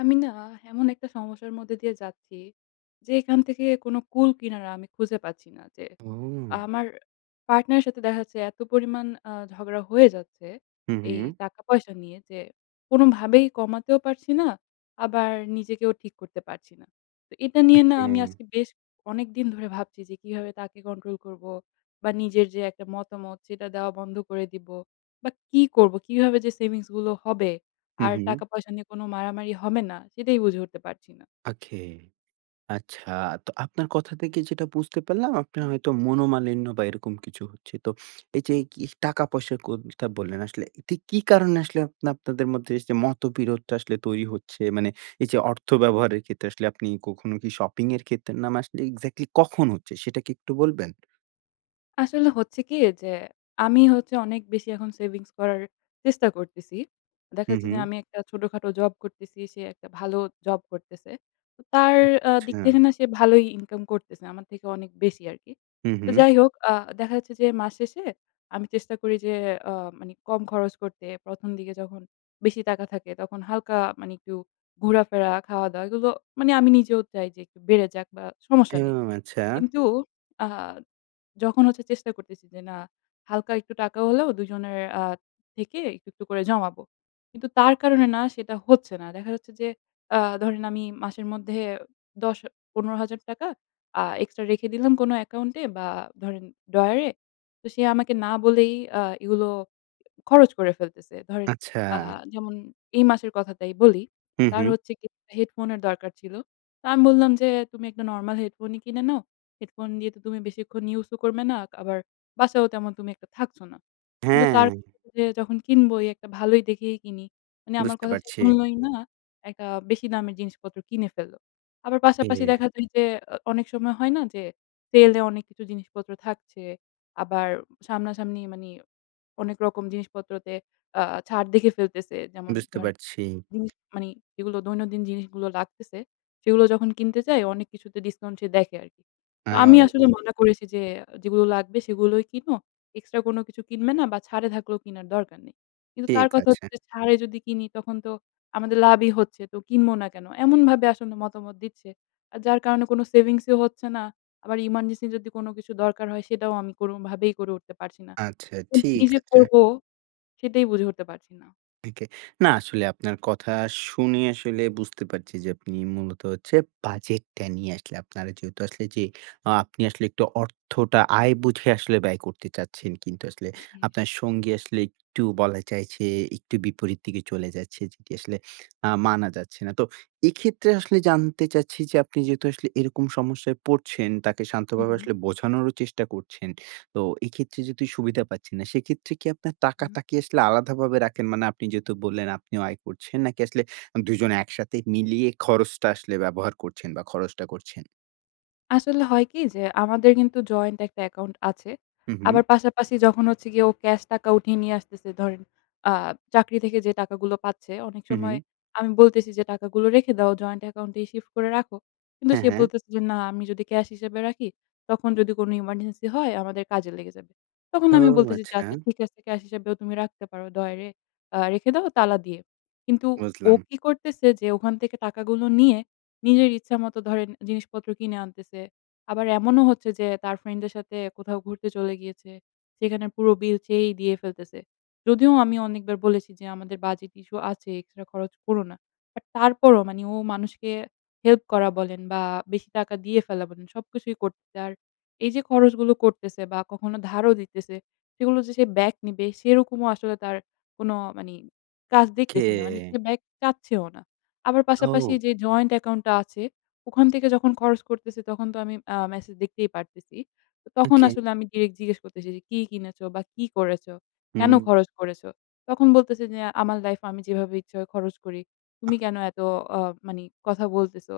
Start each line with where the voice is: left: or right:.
left: আমি না এমন একটা সমস্যার মধ্যে দিয়ে যাচ্ছি, যে এইখান থেকে কোন কুল কিনারা আমি খুঁজে পাচ্ছি না। যে
right: ও!
left: আমার পার্টনার এর সাথে দেখা যাচ্ছে এত পরিমাণ আ ঝগড়া হয়ে যাচ্ছে
right: হুম,
left: এই
right: হুম।
left: টাকা পয়সা নিয়ে যে কোনভাবেই কমাতেও পারছি না, আবার নিজেকেও ঠিক করতে পারছি না। তো এটা নিয়ে না
right: ওকে।
left: আমি আজকে বেশ অনেকদিন ধরে ভাবছি যে কিভাবে তাকে কন্ট্রোল করবো বা নিজের যে একটা মতামত সেইটা দেওয়া বন্ধ করে দিবো বা কি করব? কিভাবে যে সেভিংস গুলো হবে
right: হুম,
left: আর
right: হুম।
left: টাকা পয়সা নিয়ে কোন মারামারি হবে না সেটাই বুঝে উঠতে পারছি না।
right: ওকে। আচ্ছা তো আপনার কথা থেকে যেইটা বুঝতে পারলাম আপনার হয়তো মনোমালিন্য বা এইরকম কিছু হচ্ছে। তো এই যে এই কি টাকা পয়সার কোনথা বললেন আসলে এটা কি কারণে আসলে আপনে আপনাদের মধ্যে এইযে মতবিরোধটা আসলে তৈরি হচ্ছে? মানে এই যে অর্থ ব্যবহারের ক্ষেত্রে আসলে আপনি কখনো কি শপিং এর ক্ষেত্রে না মা আসলে এক্স্যাক্টলি কখন হচ্ছে সেইটা কি একটু বলবেন?
left: আসলে হচ্ছে কি যে আমি হচ্ছে অনেক বেশি এখন সেভিংস করার চেষ্টা করতেছি। দেখা
right: হুম,
left: যাচ্ছে যে,
right: হুম।
left: আমি একটা ছোটখাটো জব করতেছি, সে একটা ভালো জব করতেছে। তো তার আ দিক
right: আচ্ছা।
left: থেকে না সে ভালোই ইনকাম করতেছে। আমার থেকে অনেক বেশি আরকি।
right: হুম,
left: তো
right: হুম।
left: যাই হোক আ দেখা যাচ্ছে যে মাস শেষে আমি চেষ্টা করি যে আ মানে কম খরচ করতে। ১ম দিকে যখন বেশি টাকা থাকে তখন হালকা মানে একটু ঘোরাফেরা, খাওয়া-দাওয়া এইগুলো মানে আমি নিজেও চাই যে একটু বেড়ে যাক বা সমস্যা নেই।
right: হুম, আচ্ছা।
left: কিন্তু আ যখন হচ্ছে চেষ্টা করতেছি যে না হালকা একটু টাকা হলেও ২ জনের আ থেকে একটু, একটু করে জমাবো। কিন্তু তার কারণে না সেটা হচ্ছে না। দেখা যাচ্ছে যে, আ ধরেন আমি মাসের মধ্যে ১০- ১৫ হাজার টাকা আ এক্সট্রা রেখে দিলাম কোন অ্যাকাউন্টে বা ধরেন ড্রয়ারে। তো সে আমাকে না বলেই আ এইগুলো খরচ করে ফেলতেছে। ধরেন আ
right: আচ্ছা।
left: যেমন এই মাসের কথাটাই বলি,
right: হুম,
left: তার
right: হুম।
left: হচ্ছে কি একটা হেডফোনের দরকার ছিল। তো আমি বললাম যে, "তুমি একটা নরমাল হেডফোনই কিনে নাও। হেডফোন দিয়ে তো তুমি বেশিক্ষণ ইউজ ও করবে না, আবার বাসায়ও তেমন তুমি একটা থাকছো না।" কিন্তু তার
right: হ্যাঁ।
left: কথা যে যখন কিনবই, একটা ভালোই দেখেই কিনি। মানে আমার
right: বুঝতে
left: কথা সে
right: পারছি।
left: শুনলোই না, একটা বেশি দামের জিনিসপত্র কিনে ফেলল। আবার পাশাপাশি দেখা যায় যে, আ অনেক সময় হয় না যে সেল এ অনেক কিছু জিনিসপত্র থাকছে। আবার সামনাসামনি মানে অনেক রকম জিনিসপত্রতে আ ছাড় দেখে ফেলতেছে। যেমন
right: বুঝতে
left: ধরনের
right: পারছি।
left: জিনিস মানে যেইগুলো দৈনন্দিন জিনিসগুলো লাগতেছে, সেইগুলো যখন কিনতে যায় অনেক কিছুতে ডিসকাউন্ট সে দেখে আরকি। তো আমি আসলে
right: [unintelligible]
left: মনে করেছি যে যেইগুলো লাগবে সেগুলোই কিনো। এক্সট্রা কোনো কিছু কিনবে না বা ছাড়ে থাকলেও কিনার দরকার নেই। কিন্তু তার
right: ঠিক
left: কথা
right: আছে।
left: হচ্ছে ছাড়ে যদি কিনি তখন তো আমাদের লাভই হচ্ছে। তো কিনব না কেন? এমনভাবে আসলে মতামত দিচ্ছে। আর যার কারণে কোন সেভিংসও হচ্ছে না, আবার ইমার্জেন্সি যদি কোনো কিছু দরকার হয় সেইটাও আমি কোনোভাবেই করে উঠতে পারছি না।
right: আচ্ছা,
left: তো কি
right: ঠিক
left: যে
right: আছে।
left: করবো সেইটাই বুঝে উঠতে পারছি না।
right: থেকে, না আসলে আপনার কথা শুনে আসলে বুঝতে পারছি যে, আপনি মূলত হচ্ছে বাজেটটা নিয়ে আসলে আপনারা যেহেতু আসলে যে, আ আপনি আসলে অর্থটা আয় বুঝে আসলে ব্যয় করতে চাচ্ছেন। কিন্তু আসলে
left: জি।
right: আপনার সঙ্গী আসলে একটু বলা যায় যে, একটু বিপরীত দিকে চলে যাচ্ছে, যেটি আসলে আ মানা যাচ্ছে না। তো এক্ষেত্রে আসলে জানতে চাচ্ছি যে, আপনি যেহেতু আসলে এরকম সমস্যায় পড়ছেন, তাকে
left: হু,
right: শান্তভাবে
left: হুম।
right: আসলে বোঝানোরও চেষ্টা করছেন। তো এক্ষেত্রে যেহেতু সুবিধা পাচ্ছেন না, সেক্ষেত্রে কি আপনার
left: হুম।
right: টাকাটা কি আসলে আলাদাভাবে রাখেন? মানে আপনি যেহেতু বললেন আপনিও আয় করছেন, নাকি আসলে ২ জন একসাথে মিলিয়ে খরচটা আসলে ব্যবহার করছেন বা খরচটা করছেন?
left: আসলে হয় কি? যে আমাদের কিন্তু জয়েন্ট একটা অ্যাকাউন্ট আছে।
right: হুম, হুম।
left: আবার পাশাপাশি যখন হচ্ছে গিয়ে ও ক্যাশ টাকা উঠিয়ে নিয়ে আসতেছে। ধরেন আ চাকরি থেকে যে টাকাগুলো পাচ্ছে, অনেক
right: হুম,
left: সময়
right: হুম।
left: আমি বলতেছি যে, "টাকাগুলো রেখে দাও, জয়েন্ট অ্যাকাউন্ট এ শিফট করে রাখো।" কিন্তু
right: হ্যাঁ,
left: সে
right: হ্যাঁ।
left: বলতেছে যে, "না আমি যদি ক্যাশ হিসেবে রাখি, তখন যদি কোনো ইমারজেন্সি হয় আমাদের কাজে লেগে যাবে।" তখন আমি
right: ওউ
left: বলতেছি যে, "আচ্ছা
right: আচ্ছা।
left: ঠিক আছে ক্যাশ হিসাবেও তুমি রাখতে পারো। ড্রয়ারে আ রেখে দাও তালা দিয়ে।" কিন্তু ও
right: বুঝলাম।
left: কি করতেছে? যে ওখান থেকে টাকাগুলো নিয়ে, নিজের ইচ্ছা মতো ধরেন জিনিসপত্র কিনে আনতেছে। আবার এমনও হচ্ছে যে, তার ফ্রেন্ড দের সাথে কোথাও ঘুরতে চলে গিয়েছে। সেখানে পুরো বিল সেই দিয়ে ফেলতেছে। যদিও আমি অনেকবার বলেছি যে, "আমাদের বাজেট ইস্যু আছে, এক্সট্রা খরচ কোরো না।" বাট তারপরও মানে ও মানুষকে হেল্প করা বলেন বা বেশি টাকা দিয়ে ফেলা বলেন, সবকিছুই করতে আর এই যে খরচগুলো করতেছে বা কখনো ধারও দিতেছে। সেগুলো যে সে ব্যাক নিবে, সেরকমও আসলে তার কোনো মানি কাজ দেখতেছি না। মানি সে
right: কে।
left: ব্যাক চাচ্ছে ও না। আবার পাশাপাশি
right: ও।
left: যে জয়েন্ট অ্যাকাউন্টটা আছে, ওখান থেকে যখন খরচ করতেছে তখন তো আমি আ মেসেজ দেখতেই পারতেছি। তো তখন
right: ওকে।
left: আসলে আমি ডিরেক্ট জিজ্ঞেস করতেছি যে, "কি কিনেছ বা কি করেছো? কেনো
right: হুম।
left: খরচ করেছ" তখন বলতেছে যে, "আমার লাইফ এ আমি যেভাবে ইচ্ছা হয় খরচ করি। তুমি কেনো এত আ মানি কথা বলতেছ?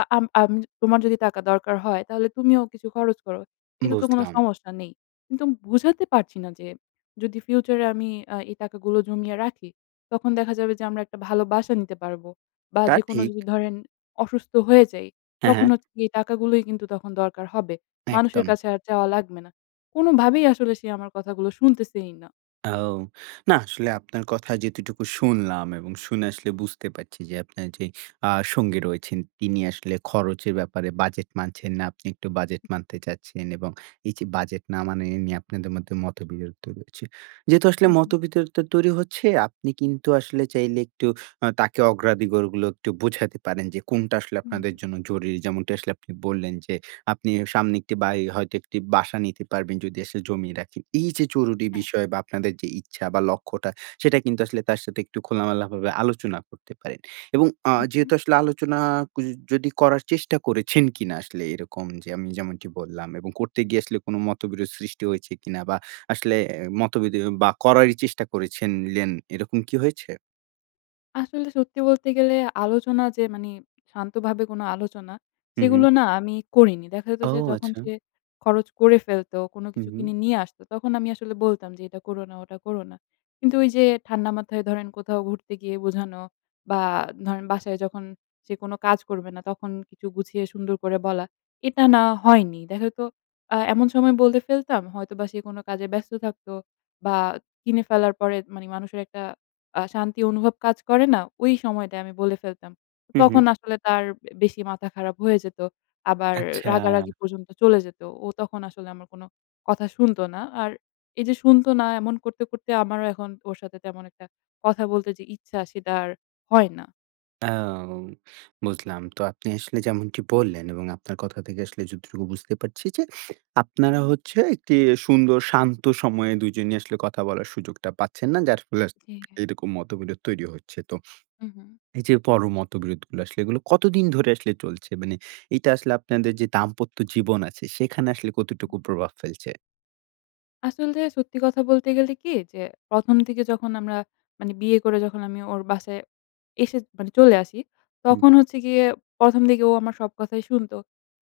left: আ আ আম তোমার যদি টাকা দরকার হয়, তাহলে তুমিও কিছু খরচ করো। এতে তো কোনো
right: বুঝলাম।
left: সমস্যা নেই।" কিন্তু বুঝাতে পারছি না, যে যদি ফিউচার এ আমি আ এই টাকাগুলো জমিয়ে রাখি, তখন দেখা যাবে যে আমরা একটা ভালো বাসা নিতে পারবো বা
right: তা
left: যেকোনো
right: ঠিক।
left: যদি ধরেন অসুস্থ হয়ে যাই,
right: হ্যাঁ,
left: তখন
right: হ্যাঁ।
left: হচ্ছে এই টাকাগুলোই কিন্তু তখন দরকার হবে। মানুষের
right: একদম।
left: কাছে আর চাওয়া লাগবে না। কোনোভাবেই আসলে সে আমার কথাগুলো শুনতেছেই না।
right: ও! না আসলে আপনার কথা যেটুকু শুনলাম এবং শুনে আসলে বুঝতে পারছি যে, আপনার যেই আ সঙ্গী রয়েছেন, তিনি আসলে খরচের ব্যাপারে বাজেট মানছেন না। আপনি একটু বাজেট
left: উম জি।
right: মানতে চাচ্ছেন এবং এই যে বাজেট না মানা এ নিয়ে আপনাদের মধ্যে মতবিরোধ তৈরী হচ্ছে। যেহেতু আসলে
left: হুম, হুম।
right: মতবিরোধ তৈরি হচ্ছে, আপনি কিন্তু আসলে চাইলে একটু আ তাকে অগ্রাধিকারগুলো একটু বুঝাতে পারেন যে কোনটা আসলে আপনাদের
left: হুম।
right: জন্য জরুরি। যেমনটা আসলে আপনি বললেন, যে আপনি সামনে একটি বাড়ি হয়তো একটি বাসা নিতে পারবেন যদি আসলে জমিয়ে রাখেন। এই যে জরুরি
left: হ্যাঁ।
right: বিষয় বা আপনাদের যে ইচ্ছা বা লক্ষ্যটা সেটা কিন্তু আসলে তার সাথে একটু খোলামেলাভাবে আলোচনা করতে পারেন। এবং আ
left: হুম, হুম।
right: যেহেতু আসলে আলোচনা কুজ যদি করার চেষ্টা করেছেন কিনা আসলে এরকম যে আমি যেমনটি বললাম এবং করতে গিয়ে আসলে কোন মতবিরোধ সৃষ্টি হয়েছে কিনা বা আসলে অ্যা মতোবিরোধ বা করারই চেষ্টা করেছিলেন এরকম কি হয়েছে?
left: আসলে সত্যি বলতে গেলে আলোচনা যে মানি শান্তভাবে কোন আলোচনা,
right: হুম, হুম।
left: সেগুলো না আমি করিনি। দেখা যেত
right: ও
left: যে যখন
right: আচ্ছা।
left: সে খরচ করে ফেলতো, কোন
right: হুম,
left: কিছু
right: হুম।
left: কিনে নিয়ে আসতো, তখন আমি আসলে বলতাম যে "এটা করো না, ওটা করো না।" কিন্তু ওই যে ঠান্ডা মাথায় ধরেন কোথাও ঘুরতে গিয়ে বোঝানো বা ধরেন বাসায় যখন সে কোন কাজ করবে না, তখন কিছু গুছিয়ে সুন্দর করে বলা, এটা না হয়নি। দেখা যেতো আ এমন সময় বলে ফেলতাম হয়তোবা সে কোন কাজে ব্যস্ত থাকত বা কিনে ফেলার পরে মানে মানুষের একটা আ শান্তি অনুভব কাজ করে না? ওই সময়টায় আমি বলে ফেলতাম। তো
right: হুম,
left: তখন
right: হুম।
left: আসলে তার এ বেশি মাথা খারাপ হয়ে যেত। আবার রাগারাগি
right: আচ্ছা।
left: পর্যন্ত চলে যেত। ও তখন আসলে আমার কোন কথা শুনতো না। আর এই যে শুনতো না এমন করতে, করতে আমারও এখন ওর সাথে তেমন একটা কথা বলতে যে ইচ্ছা সেটা আর হয় না।
right: এও বুঝলাম। তো আপনি আসলে যেমনটি বললেন এবং আপনার কথা থেকে আসলে যতটুকু বুঝতে পারছি যে, আপনারা হচ্ছে একটি সুন্দর শান্ত সময়ে ২ জনই আসলে কথা বলার সুযোগটা পাচ্ছেন না। যার ফলে আসলে
left: জি।
right: এইরকম মত-বিরোধ তৈরি হচ্ছে। তো
left: হু, হু।
right: এই যে পর মত-বিরোধগুলো আসলে এগুলো কতদিন ধরে আসলে চলছে? মানে এটা আসলে আপনাদের যে দাম্পত্য জীবন আছে, সেখানে আসলে কতটুকু প্রভাব ফেলছে?
left: আসলতে সত্যি কথা বলতে গেলে কি? যে প্রথম দিকে যখন আমরা মানে বিয়ে করে যখন আমি ওর বাসায় এসে মানে চলে আসি।
right: হুম,
left: তখন
right: হুম।
left: হচ্ছে গিয়ে প্রথম দিকে ও আমার সব কথাই শুনতো।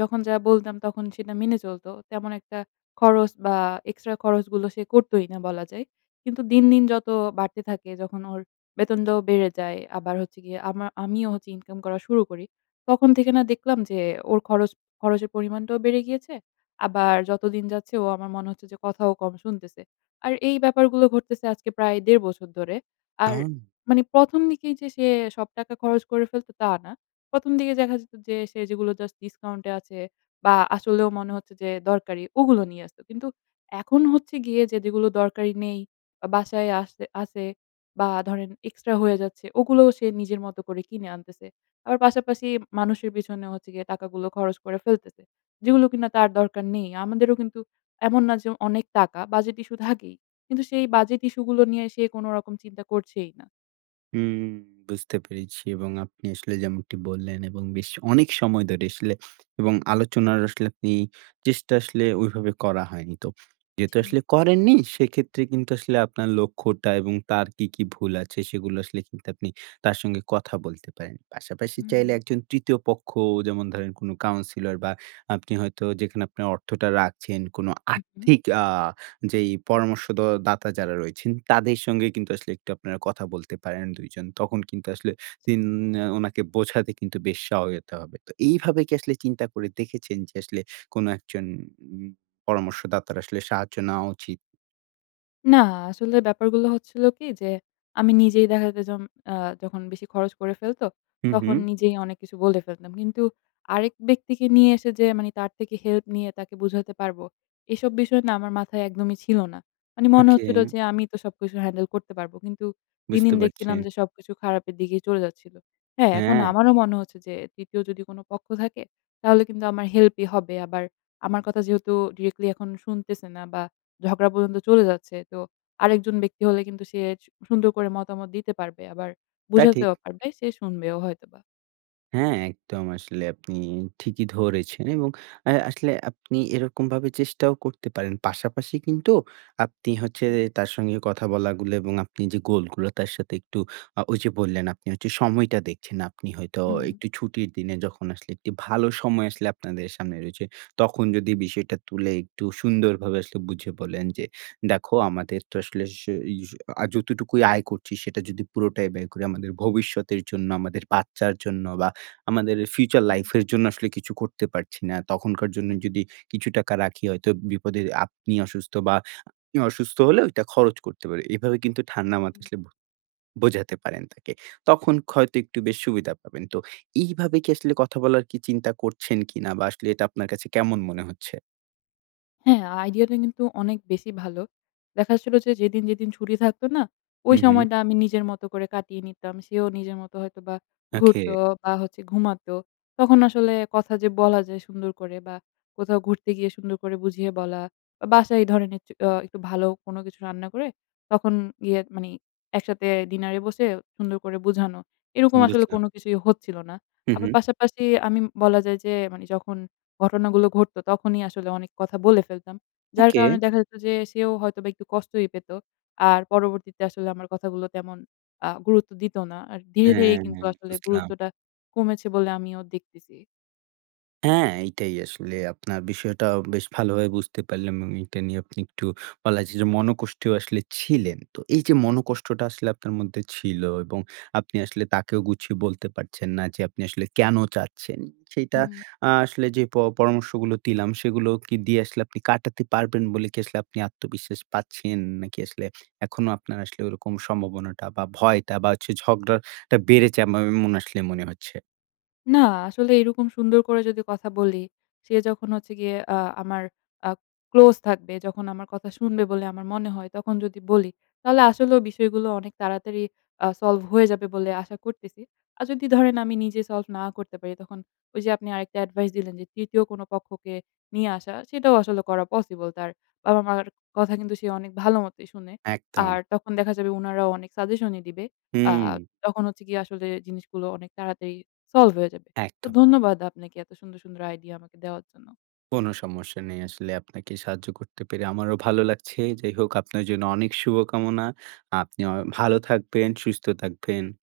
left: যখন যা বলতাম, তখন সেটা মেনে চলত। তেমন একটা খরচ বা, এক্সট্রা খরচ গুলো সে করতই না বলা যায়। কিন্তু দিন, দিন যত বাড়তে থাকে যখন ওর বেতনটাও বেড়ে যায়, আবার হচ্ছে গিয়ে আমার, আমিও হচ্ছে ইনকাম করা শুরু করি। তখন থেকে না দেখলাম যে, ওর খরচ খরচের পরিমাণটাও বেড়ে গিয়েছে। আবার যতদিন যাচ্ছে ও আমার মনে হচ্ছে যে, কথাও কম শুনতেছে। আর এই ব্যাপারগুলো ঘটতেছে আজকে প্রায় ১.৫ বছর ধরে। আর
right: ওউ!
left: মানে প্রথম প্রথম দিকেই যে সে সব টাকা খরচ করে ফেলতো, তা না। প্রথম দিকে দেখা যেত যে সে যেগুলো জাস্ট ডিসকাউন্টে আছে বা, আসলেও মনে হচ্ছে যে দরকারি, ওগুলো নিয়ে আসতো। কিন্তু এখন হচ্ছে গিয়ে যে, যেগুলো দরকারি নেই বা, বাসায় আসে আছে বা, ধরেন এক্সট্রা হয়ে যাচ্ছে ওগুলোও সে নিজের মতো করে কিনে আনতেছে। আবার পাশাপাশি মানুষের পেছনের হচ্ছে গিয়ে টাকাগুলো খরচ করে ফেলতেছে। যেগুলো কিনা তার দরকার নেই। আমাদেরও কিন্তু এমন না যে অনেক টাকা, বাজেট ইশ্যু থাকেই। কিন্তু সেই বাজেট ইশ্যু গুলো নিয়ে সে কোনরকম চিন্তা করছেই না।
right: হুম। বুঝতে পেরেছি এবং আপনি আসলে যেমনটি বললেন এবং বেশ অনেক সময় ধরে আসলে এবং আলোচনার আসলে আপনি চেষ্টা আসলে ওইভাবে করা হয়নি। তো যেহেতু
left: জি।
right: আসলে করেননি সেক্ষেত্রে কিন্তু আসলে আপনার লক্ষ্যটা এবং তার কী, কী ভুল আছে সেগুলো আসলে কিন্তু আপনি তার সঙ্গে কথা বলতে পারেন। পাশাপাশি চাইলে
left: হুম।
right: একজন ৩য় পক্ষ যেমন ধরেন কোনো কাউন্সিলর বা আপনি হয়তো যেখানে আপনার অর্থটা রাখছেন কোনো
left: উ হুম।
right: আর্থিক আ যেই পরামর্শদ দাতা যারা রয়েছেন তাদের সঙ্গে কিন্তু আসলে একটু আপনারা কথা বলতে পারেন ২ জন। তখন কিন্তু আসলে উন
left: [unintelligible]
right: ওনাকে বোঝাতে কিন্তু বেশ সহায়তা হবে। তো এইভাবে আসলে চিন্তা করে দেখেছেন যে আসলে কোনো একজন উ পরামর্শদাতার আসলে সাহায্য নেওয়া উচিৎ?
left: না আসলে ব্যাপারগুলো হচ্ছিল কি যে, আমি নিজেই দেখা যাইজম আ যখন বেশি খরচ করে ফেলত,
right: হুম, হুম।
left: তখন নিজেই অনেক কিছু বলে ফেলতাম। কিন্তু আরেক ব্যক্তিকে নিয়ে এসে যে মানি তার থেকে হেল্প নিয়ে তাকে বুঝাইতে পারব, এসব বিষয় না আমার মাথায় একদমই ছিল না। মানে মনে হচ্ছিল
right: ওকে।
left: যে আমিই তো সবকিছু হ্যান্ডেল করতে পারবো, কিন্তু দিন,
right: বুঝতে
left: দিন
right: পারছি।
left: দেখছিলাম যে সবকিছু খারাপের দিকেই চলে যাচ্ছিল। হ্যাঁ, এখন
right: হ্যাঁ।
left: আমারও মনে হচ্ছে যে ৩য় যদি কোনো পক্ষ থাকে তাহলে কিন্তু আমার হেল্পই হবে আবার আমার কথা যেহেতু ডিরেক্টলি এখন শুনতেছে না বা ঝগড়া পর্যন্ত চলে যাচ্ছে তো, আরেকজন ব্যক্তি হলে কিন্তু সে স সুন্দর করে মতামত দিতে পারবে, আবার
right: তা ঠিক।
left: বুঝাতেও পারবে, সে শুনবেও হয়তোবা।
right: হ্যাঁ, একদম আসলে আপনি ঠিকই ধরেছেন এবং অ্যা আসলে আপনি এরকম ভাবে চেষ্টাও করতে পারেন। পাশাপাশি কিন্তু আপনি হচ্ছে
left: এই
right: যে
left: যে।
right: তার সঙ্গে কথা বলা গুলো এবং আপনি যে গোলগুলা তার সাথে একটু আ ঐ যে বললেন আপনি হচ্ছে সময়টা দেখছেন। আপনি হয়তো
left: হু, হু, হুম।
right: একটু ছুটির দিনে যখন আসলে একটি ভালো সময় আসলে আপনাদের সামনে রয়েছে, তখন যদি বিষয়টা তুলে একটু সুন্দরভাবে আসলে বুঝিয়ে বলেন যে, "দেখো আমাদের তো আসলে স ই স অ্যা যতটুকুই আয় করছি, সেটা যদি পুরোটাই ব্যয় করি আমাদের ভবিষ্যতের জন্য, আমাদের বাচ্চার জন্য, বা আমাদের ফিউচার
left: হুম।
right: লাইফ এর জন্য আসলে কিছু করতে পারছি না। তখনকার জন্যে
left: হ্যাঁ।
right: যদি কিছু টাকা রাখি হয়তো বিপদে" আপনি অসুস্থ বা উনি অসুস্থ হলেও ঐটা খরচ করতে পারি। এভাবে কিন্তু ঠান্ডা মাথা
left: উম।
right: আসলে বু বোঝাতে পারেন তাকে। তখন হয়তো একটু বেশি সুবিধা পাবেন। তো এইভাবে কি আসলে কথা বলার কি চিন্তা করছেন কিনা বা আসলে এটা আপনার কাছে কেমন মনে হচ্ছে?
left: হ্যাঁ, আইডিয়াটা কিন্তু অনেক বেশি ভালো। দেখা যাচ্ছিল যে, যেদিন, যেদিন ছুটি থাকত না? ঐ
right: উহুম।
left: সময়টা আমি নিজের মতো করে কাটিয়ে নিতাম। সেও নিজের মতো হয়তো বা ঘুরত
right: ওকে।
left: বা হচ্ছে ঘুমাতো। তখন আসলে কথা যে বলা যায় সুন্দর করে, বা কোথাও ঘুরতে গিয়ে সুন্দর করে বুঝিয়ে বলা, বা বাসায়ই ধরনের একচু অ্যা একটু ভালো কোনো কিছু রান্না করে, তখন গিয়ে মানে একসাথে ডিনারে বসে সুন্দর করে বুঝানো, এরকম আসলে
right: বুঝলাম।
left: কোনো কিছুই হচ্ছিল না।
right: হু,
left: আবার
right: হুম।
left: পাশাপাশি আমি বলা যায় যে মানে যখন ঘটনাগুলো ঘটত, তখনই আসলে অনেক কথা বলে ফেলতাম। যার
right: ওকে।
left: কারনে দেখা যেত যে সেও হয়তোবা একটু কষ্টই পেত। আর পরবর্তীতে আসলে আমার কথাগুলো তেমন আ গুরুত্ব দিত না। আর ধীরে, ধীরে
right: হ্যাঁ,
left: কিন্তু
right: হ্যাঁ।
left: আসলে
right: বুঝলাম।
left: গুরুত্বটা কমেছে বলে আমিও দেখতেছি।
right: হ্যাঁ এইটাই আসলে আপনার বিষয়টা বেশ ভালোভাবে বুঝতে পারলাম আমি। এইটা নিয়ে একটু বলা যায় যে মনকষ্টেও আসলে ছিলেন। তো এই যে
left: জী।
right: মনকষ্টটা আসলে আপনার মধ্যে ছিল এবং আপনি আসলে তাকেও গুছিয়ে বলতে পারছেন না যে আপনি আসলে কেন চাচ্ছেন। সেইটা
left: হুম।
right: আ আসলে যে প পরামর্শগুলো দিলাম, সেইগুলো কি দিয়ে আসলে আপনি কাটাতে পারবেন বলে কি আসলে আপনি আত্মবিশ্বাস পাচ্ছেন? নাকি আসলে এখনো আপনার আসলে ওরকম সম্ভাবনাটা বা ভয়টা বা হচ্ছে ঝগড়াটা বেড়েছে এম অ আসলে মনে হচ্ছে?
left: না আসলে এইরকম সুন্দর করে যদি কথা বলি। সে যখন হচ্ছে গিয়ে অ্যা আমার আ ক্লোজ থাকবে, যখন আমার কথা শুনবে বলে আমার মনে হয় তখন যদি বলি, তাহলে আসলেও বিষয়গুলো অনেক তাড়াতাড়ি আ solve হয়ে যাবে বলে আশা করতেছি। আর যদি ধরেন আমি নিজে solve না করতে পারি, তখন ওই যে আপনি আরেকটা এডভাইস দিলেন যে ৩য়, কোন পক্ষকে নিয়ে আসা সেটাও আসলে করা পসিবল। তার বাবা-মার কথা কিন্তু সে অনেক ভালোমতই শুনে। আর
right: একদম।
left: তখন দেখা যাবে উনারাও অনেক সাজেশনই দিবে। আ
right: হুম।
left: তখন হচ্ছে কি আসলে জিনিসগুলো অনেক তাড়াতাড়ি solve হয়ে যাবে। তো
right: একদম।
left: ধন্যবাদ আপনাকে এত সুন্দর, সুন্দর আইডিয়া আমাকে দেওয়ার জন্য।
right: কোন সমস্যা নেই। আসলে আপনাকে সাহায্য করতে পেরে আমারও ভালো লাগছে। যাই হোক আপনার জন্য অনেক শুভকামনা। আপনি অ ভালো থাকবেন, সুস্থ থাকবেন।